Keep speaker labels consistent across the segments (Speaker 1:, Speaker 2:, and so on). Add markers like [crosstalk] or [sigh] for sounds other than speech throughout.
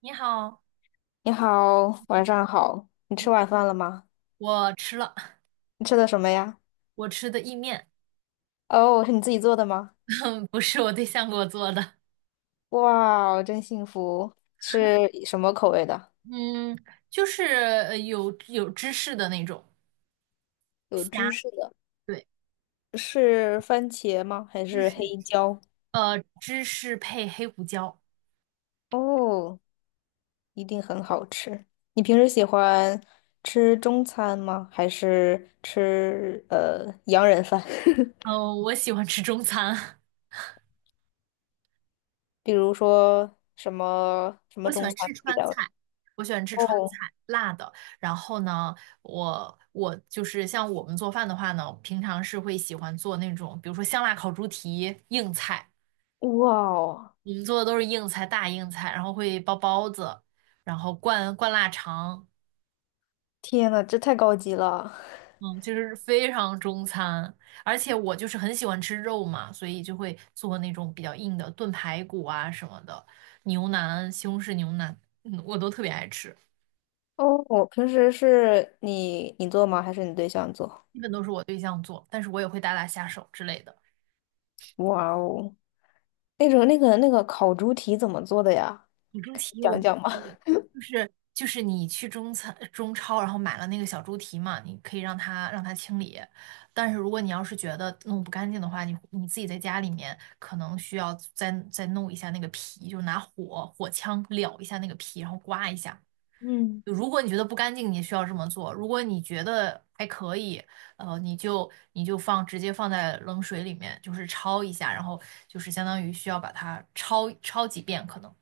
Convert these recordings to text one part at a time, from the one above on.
Speaker 1: 你好，
Speaker 2: 你好，晚上好。你吃
Speaker 1: 你
Speaker 2: 晚饭了吗？
Speaker 1: 我吃了，[laughs]
Speaker 2: 你吃的什么呀？
Speaker 1: 我吃的意面，
Speaker 2: 哦，是你自己做的吗？
Speaker 1: [laughs] 不是我对象给我做的。
Speaker 2: 哇，真幸福。是什么口味的？
Speaker 1: 嗯，就是有芝士的那种
Speaker 2: 有
Speaker 1: 虾，
Speaker 2: 芝士的，
Speaker 1: 对，
Speaker 2: 是番茄吗？还
Speaker 1: 芝
Speaker 2: 是黑
Speaker 1: 士，
Speaker 2: 椒？
Speaker 1: 芝士配黑胡椒。
Speaker 2: 哦，一定很好吃。你平时喜欢吃中餐吗？还是吃洋人饭？[laughs]
Speaker 1: 我喜欢吃中餐。
Speaker 2: 比如说什么什
Speaker 1: [laughs] 我
Speaker 2: 么
Speaker 1: 喜
Speaker 2: 中
Speaker 1: 欢
Speaker 2: 餐
Speaker 1: 吃
Speaker 2: 比
Speaker 1: 川
Speaker 2: 较？
Speaker 1: 菜，我喜欢吃川
Speaker 2: 哦，
Speaker 1: 菜，辣的。然后呢，我就是像我们做饭的话呢，平常是会喜欢做那种，比如说香辣烤猪蹄，硬菜。
Speaker 2: 哇哦，
Speaker 1: 我们做的都是硬菜，大硬菜，然后会包包子，然后灌灌腊肠。
Speaker 2: 天呐，这太高级了。
Speaker 1: 嗯，就是非常中餐。而且我就是很喜欢吃肉嘛，所以就会做那种比较硬的炖排骨啊什么的，牛腩、西红柿牛腩，嗯，我都特别爱吃。
Speaker 2: 哦，我平时是你做吗？还是你对象做？
Speaker 1: 基本都是我对象做，但是我也会打打下手之类的。
Speaker 2: 哇哦，那种那个烤猪蹄怎么做的呀？
Speaker 1: 小猪
Speaker 2: 可以
Speaker 1: 蹄我
Speaker 2: 讲
Speaker 1: 跟
Speaker 2: 讲吗？
Speaker 1: 你说，
Speaker 2: [laughs]
Speaker 1: 就是你去中餐中超，然后买了那个小猪蹄嘛，你可以让它清理。但是如果你要是觉得弄不干净的话，你自己在家里面可能需要再弄一下那个皮，就拿火枪燎一下那个皮，然后刮一下。
Speaker 2: 嗯，
Speaker 1: 就如果你觉得不干净，你需要这么做；如果你觉得还可以，你就直接放在冷水里面，就是焯一下，然后就是相当于需要把它焯焯几遍可能。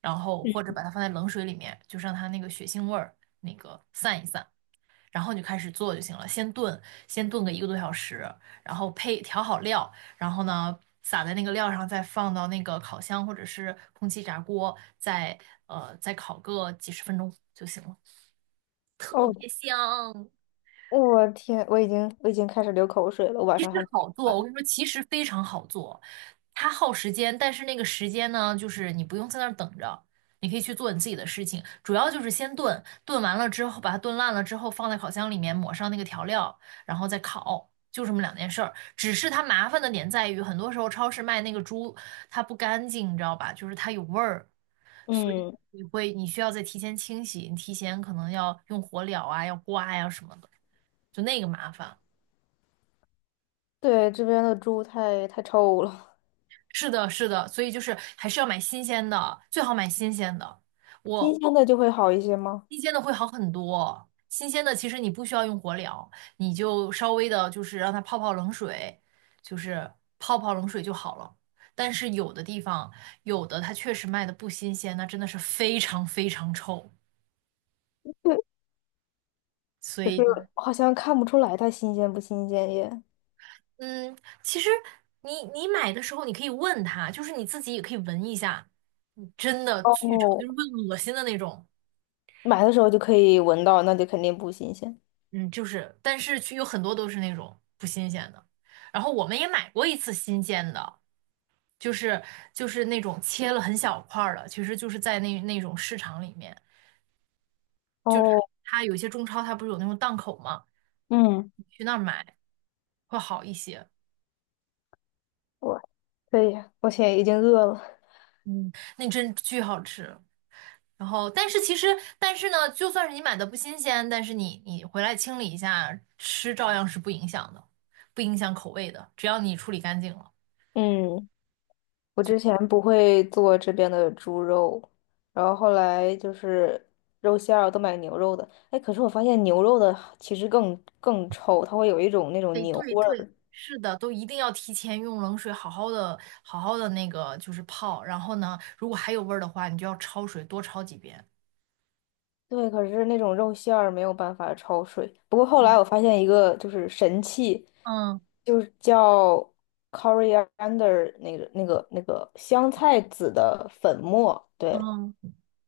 Speaker 1: 然后或者把它放在冷水里面，就让它那个血腥味儿那个散一散，然后你就开始做就行了。先炖个一个多小时，然后配调好料，然后呢撒在那个料上，再放到那个烤箱或者是空气炸锅，再烤个几十分钟就行了，特
Speaker 2: 哦，
Speaker 1: 别香。
Speaker 2: 我天，我已经开始流口水了，我晚
Speaker 1: 其实
Speaker 2: 上还没吃
Speaker 1: 好做，我
Speaker 2: 饭。
Speaker 1: 跟你说，其实非常好做，它耗时间，但是那个时间呢，就是你不用在那儿等着，你可以去做你自己的事情。主要就是先炖，炖完了之后，把它炖烂了之后，放在烤箱里面抹上那个调料，然后再烤，就这么两件事儿。只是它麻烦的点在于，很多时候超市卖那个猪，它不干净，你知道吧？就是它有味儿，所以
Speaker 2: 嗯，
Speaker 1: 你需要再提前清洗，你提前可能要用火燎啊，要刮呀、什么的，就那个麻烦。
Speaker 2: 对，这边的猪太臭了，
Speaker 1: 是的，是的，所以就是还是要买新鲜的，最好买新鲜的。
Speaker 2: 新
Speaker 1: 我
Speaker 2: 鲜的就会好一些吗？
Speaker 1: 新鲜的会好很多，新鲜的其实你不需要用火燎，你就稍微的就是让它泡泡冷水，就是泡泡冷水就好了。但是有的地方，有的它确实卖的不新鲜，那真的是非常非常臭。
Speaker 2: 对，
Speaker 1: 所
Speaker 2: 可是
Speaker 1: 以就是
Speaker 2: 好像看不出来它新鲜不新鲜耶。
Speaker 1: 嗯，其实你买的时候，你可以问他，就是你自己也可以闻一下。真的巨臭，就
Speaker 2: 哦，
Speaker 1: 是会恶心的那种。
Speaker 2: 买的时候就可以闻到，那就肯定不新鲜。
Speaker 1: 嗯，就是，但是去有很多都是那种不新鲜的。然后我们也买过一次新鲜的，就是就是那种切了很小块儿的，其实就是在那种市场里面，就是
Speaker 2: 哦，
Speaker 1: 它有一些中超它不是有那种档口吗？
Speaker 2: 嗯。
Speaker 1: 你去那儿买会好一些。
Speaker 2: 我可以，我现在已经饿了。
Speaker 1: 嗯，那真巨好吃。然后，但是其实，但是呢，就算是你买的不新鲜，但是你回来清理一下，吃照样是不影响的，不影响口味的，只要你处理干净了。
Speaker 2: 嗯，我之前不会做这边的猪肉，然后后来就是肉馅儿都买牛肉的。哎，可是我发现牛肉的其实更臭，它会有一种那种
Speaker 1: 得
Speaker 2: 牛
Speaker 1: 对
Speaker 2: 味
Speaker 1: 对，
Speaker 2: 儿。
Speaker 1: 是的，都一定要提前用冷水好好的、好好的那个就是泡，然后呢，如果还有味儿的话，你就要焯水，多焯几遍。
Speaker 2: 对，可是那种肉馅儿没有办法焯水。不过后来我
Speaker 1: 嗯
Speaker 2: 发现一个就是神器，
Speaker 1: 嗯
Speaker 2: 就是叫 coriander 那个香菜籽的粉末，对，
Speaker 1: 嗯，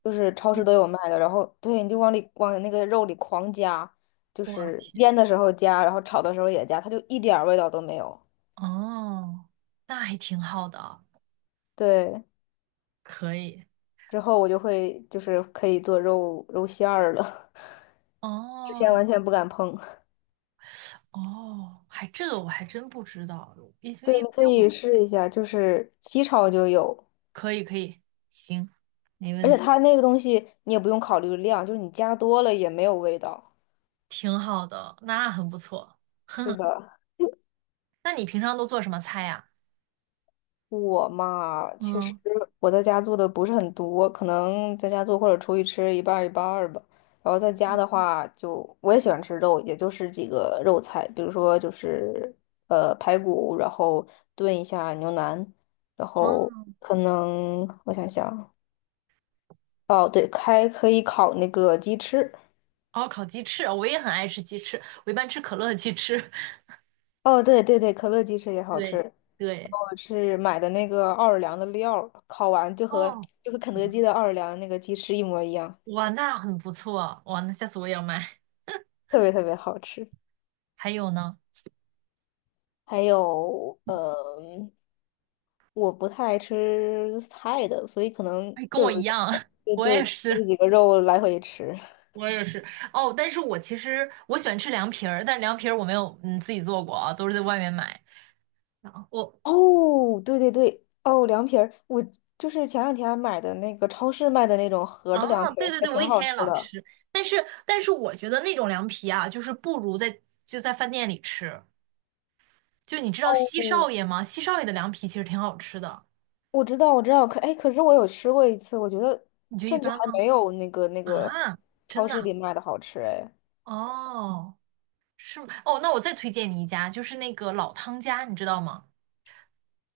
Speaker 2: 就是超市都有卖的，然后对，你就往那个肉里狂加，就
Speaker 1: 我
Speaker 2: 是
Speaker 1: 天，
Speaker 2: 腌的时候加，然后炒的时候也加，它就一点儿味道都没有。
Speaker 1: 哦，那还挺好的，
Speaker 2: 对，
Speaker 1: 可以。
Speaker 2: 之后我就会就是可以做肉馅儿了，[laughs] 之前
Speaker 1: 哦
Speaker 2: 完全不敢碰。
Speaker 1: 哦，还这个我还真不知道，因为
Speaker 2: 对，
Speaker 1: 因
Speaker 2: 你可
Speaker 1: 为
Speaker 2: 以
Speaker 1: 我
Speaker 2: 试一下，就是西炒就有，
Speaker 1: 可以可以，行，没
Speaker 2: 而
Speaker 1: 问
Speaker 2: 且
Speaker 1: 题，
Speaker 2: 它那个东西你也不用考虑量，就是你加多了也没有味道。
Speaker 1: 挺好的，那很不错。[laughs]
Speaker 2: 是
Speaker 1: 哼
Speaker 2: 的，
Speaker 1: 那你平常都做什么菜呀？
Speaker 2: 我嘛，其实
Speaker 1: 嗯，
Speaker 2: 我在家做的不是很多，可能在家做或者出去吃一半儿一半儿吧。然后在家的话就，我也喜欢吃肉，也就是几个肉菜，比如说就是排骨，然后炖一下牛腩，然后
Speaker 1: 哦，
Speaker 2: 可能我想想，哦对，还可以烤那个鸡翅，
Speaker 1: 哦，烤鸡翅，哦我也很爱吃鸡翅，我一般吃可乐的鸡翅。[laughs]
Speaker 2: 哦对对对，可乐鸡翅也好
Speaker 1: 对
Speaker 2: 吃。
Speaker 1: 对，
Speaker 2: 我是买的那个奥尔良的料儿，烤完就和
Speaker 1: 哦，
Speaker 2: 就和肯德基的奥尔良那个鸡翅一模一样。
Speaker 1: 哇，那很不错，哇，那下次我也要买。
Speaker 2: 特别特别好吃。
Speaker 1: 还有呢？
Speaker 2: 还有，我不太爱吃菜的，所以可能
Speaker 1: 哎，跟
Speaker 2: 就
Speaker 1: 我
Speaker 2: 是
Speaker 1: 一样，
Speaker 2: 肉
Speaker 1: [laughs]
Speaker 2: 就
Speaker 1: 我也
Speaker 2: 就这
Speaker 1: 是，
Speaker 2: 几个肉来回吃。
Speaker 1: 我也是。哦，但是我其实我喜欢吃凉皮儿，但是凉皮儿我没有嗯自己做过啊，都是在外面买。然后我
Speaker 2: 哦，对对对，哦，凉皮儿，我就是前两天买的那个超市卖的那种盒儿的凉
Speaker 1: 啊，
Speaker 2: 皮
Speaker 1: 对
Speaker 2: 儿，
Speaker 1: 对
Speaker 2: 还
Speaker 1: 对，我
Speaker 2: 挺
Speaker 1: 以
Speaker 2: 好
Speaker 1: 前也
Speaker 2: 吃
Speaker 1: 老
Speaker 2: 的。
Speaker 1: 吃，但是但是我觉得那种凉皮啊，就是不如就在饭店里吃。就你知道西少
Speaker 2: 哦，
Speaker 1: 爷吗？西少爷的凉皮其实挺好吃的，
Speaker 2: 我知道，我知道，可哎，可是我有吃过一次，我觉得
Speaker 1: 你觉得一
Speaker 2: 甚至
Speaker 1: 般
Speaker 2: 还
Speaker 1: 吗？
Speaker 2: 没有那个
Speaker 1: 啊，真
Speaker 2: 超
Speaker 1: 的
Speaker 2: 市
Speaker 1: 啊，
Speaker 2: 里卖的好吃哎。
Speaker 1: 哦，是吗？哦，那我再推荐你一家，就是那个老汤家，你知道吗？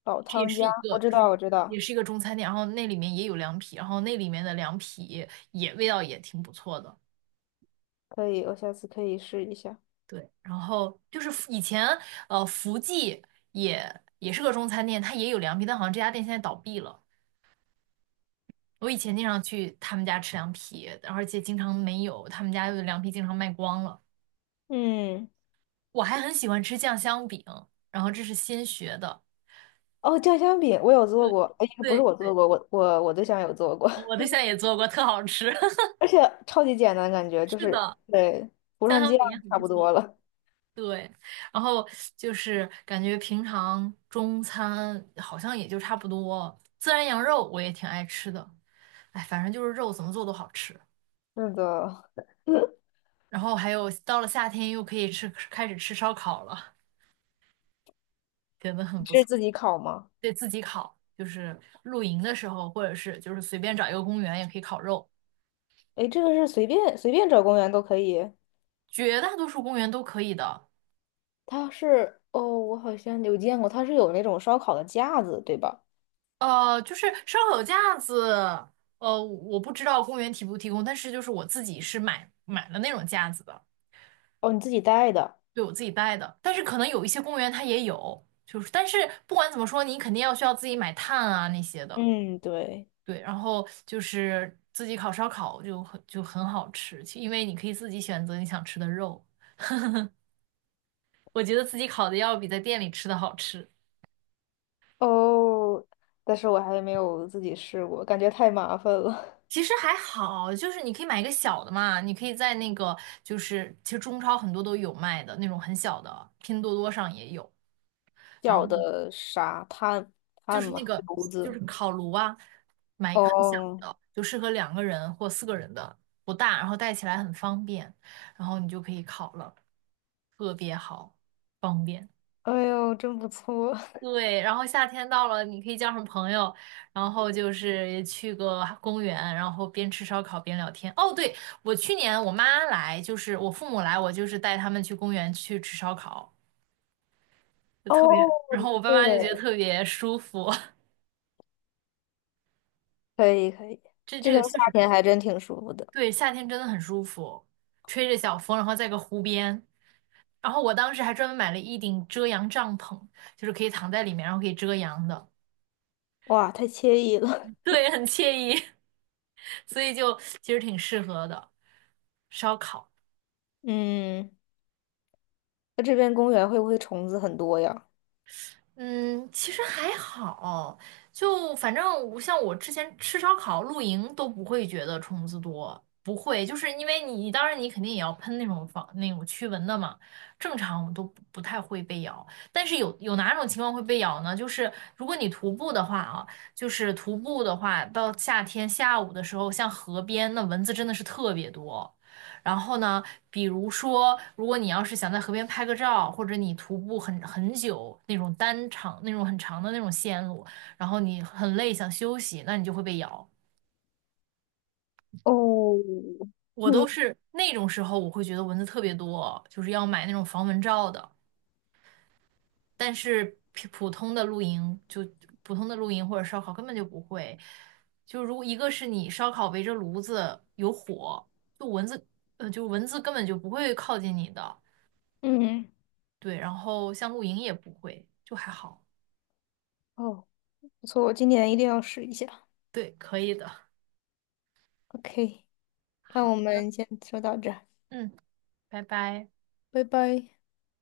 Speaker 2: 老
Speaker 1: 这也
Speaker 2: 汤
Speaker 1: 是
Speaker 2: 家，
Speaker 1: 一
Speaker 2: 我
Speaker 1: 个
Speaker 2: 知道，
Speaker 1: 中，
Speaker 2: 我知
Speaker 1: 也
Speaker 2: 道，
Speaker 1: 是一个中餐店，然后那里面也有凉皮，然后那里面的凉皮也味道也挺不错的。
Speaker 2: 可以，我下次可以试一下。
Speaker 1: 对，然后就是以前福记也是个中餐店，它也有凉皮，但好像这家店现在倒闭了。我以前经常去他们家吃凉皮，而且经常没有，他们家的凉皮经常卖光了。
Speaker 2: 嗯，
Speaker 1: 我还很喜欢吃酱香饼，然后这是新学的。
Speaker 2: 哦，酱香饼我有做
Speaker 1: 对
Speaker 2: 过，哎，不是
Speaker 1: 对
Speaker 2: 我做
Speaker 1: 对，
Speaker 2: 过，我对象有做过，
Speaker 1: 我对象也做过，特好吃。[laughs]
Speaker 2: [laughs] 而且超级简单，感觉就
Speaker 1: 是
Speaker 2: 是
Speaker 1: 的，
Speaker 2: 对，涂
Speaker 1: 家
Speaker 2: 上
Speaker 1: 乡
Speaker 2: 酱
Speaker 1: 饼也很
Speaker 2: 差
Speaker 1: 不
Speaker 2: 不多
Speaker 1: 错。
Speaker 2: 了。
Speaker 1: 对，然后就是感觉平常中餐好像也就差不多。孜然羊肉我也挺爱吃的，哎，反正就是肉怎么做都好吃。
Speaker 2: [laughs] 是的，
Speaker 1: 然后还有到了夏天又可以吃，开始吃烧烤了，觉得很
Speaker 2: 你
Speaker 1: 不
Speaker 2: 是
Speaker 1: 错。
Speaker 2: 自己烤吗？
Speaker 1: 对自己烤，就是露营的时候，或者是就是随便找一个公园也可以烤肉，
Speaker 2: 哎，这个是随便找公园都可以。
Speaker 1: 绝大多数公园都可以的。
Speaker 2: 它是哦，我好像有见过，它是有那种烧烤的架子，对吧？
Speaker 1: 就是烧烤架子，我不知道公园提不提供，但是就是我自己是买了那种架子的，
Speaker 2: 哦，你自己带的。
Speaker 1: 对我自己带的。但是可能有一些公园它也有，就是但是不管怎么说，你肯定要需要自己买炭啊那些的，
Speaker 2: 嗯，对。
Speaker 1: 对。然后就是自己烤烧烤就很好吃，因为你可以自己选择你想吃的肉。我觉得自己烤的要比在店里吃的好吃。
Speaker 2: 哦，但是我还没有自己试过，感觉太麻烦了。
Speaker 1: 其实还好，就是你可以买一个小的嘛，你可以在那个就是其实中超很多都有卖的那种很小的，拼多多上也有。
Speaker 2: [laughs]
Speaker 1: 然后
Speaker 2: 小的啥炭
Speaker 1: 就是
Speaker 2: 吗？
Speaker 1: 那
Speaker 2: 还是
Speaker 1: 个
Speaker 2: 炉
Speaker 1: 就是
Speaker 2: 子？
Speaker 1: 烤炉啊，买一个很小
Speaker 2: 哦，
Speaker 1: 的，就适合两个人或四个人的，不大，然后带起来很方便，然后你就可以烤了，特别好，方便。
Speaker 2: 哎呦，真不错，
Speaker 1: 对，然后夏天到了，你可以叫上朋友，然后就是去个公园，然后边吃烧烤边聊天。哦，对，我去年我妈来，就是我父母来，我就是带他们去公园去吃烧烤，
Speaker 2: [laughs]
Speaker 1: 就
Speaker 2: 哦，
Speaker 1: 特别，然后我爸妈就觉得
Speaker 2: 对，
Speaker 1: 特别舒服。
Speaker 2: 可以可以，
Speaker 1: [laughs] 这
Speaker 2: 这
Speaker 1: 这
Speaker 2: 边
Speaker 1: 个
Speaker 2: 夏
Speaker 1: 确实不
Speaker 2: 天
Speaker 1: 错，
Speaker 2: 还真挺舒服的，
Speaker 1: 对，夏天真的很舒服，吹着小风，然后在个湖边，然后我当时还专门买了一顶遮阳帐篷，就是可以躺在里面，然后可以遮阳的，
Speaker 2: 哇，太惬意了。
Speaker 1: [laughs]
Speaker 2: [laughs]
Speaker 1: 对，很惬意。[laughs] 所以就其实挺适合的，烧烤。
Speaker 2: 嗯，那这边公园会不会虫子很多呀？
Speaker 1: 嗯，其实还好，就反正我像我之前吃烧烤、露营都不会觉得虫子多，不会，就是因为你当然你肯定也要喷那种防那种驱蚊的嘛，正常我们都不太会被咬，但是有哪种情况会被咬呢？就是如果你徒步的话啊，就是徒步的话，到夏天下午的时候，像河边那蚊子真的是特别多。然后呢，比如说，如果你要是想在河边拍个照，或者你徒步很久那种那种很长的那种线路，然后你很累想休息，那你就会被咬。
Speaker 2: 哦，
Speaker 1: 我都
Speaker 2: 嗯，
Speaker 1: 是那种时候，我会觉得蚊子特别多，就是要买那种防蚊罩的。但是普通的露营，就普通的露营或者烧烤根本就不会。就如果一个是你烧烤围着炉子有火，就蚊子，就蚊子根本就不会靠近你的。
Speaker 2: 嗯，
Speaker 1: 对，然后像露营也不会，就还好。
Speaker 2: 哦，不错，我今年一定要试一下。
Speaker 1: 对，可以的。
Speaker 2: OK，那我
Speaker 1: 好的，
Speaker 2: 们先说到这儿，
Speaker 1: 嗯，拜拜。
Speaker 2: 拜拜。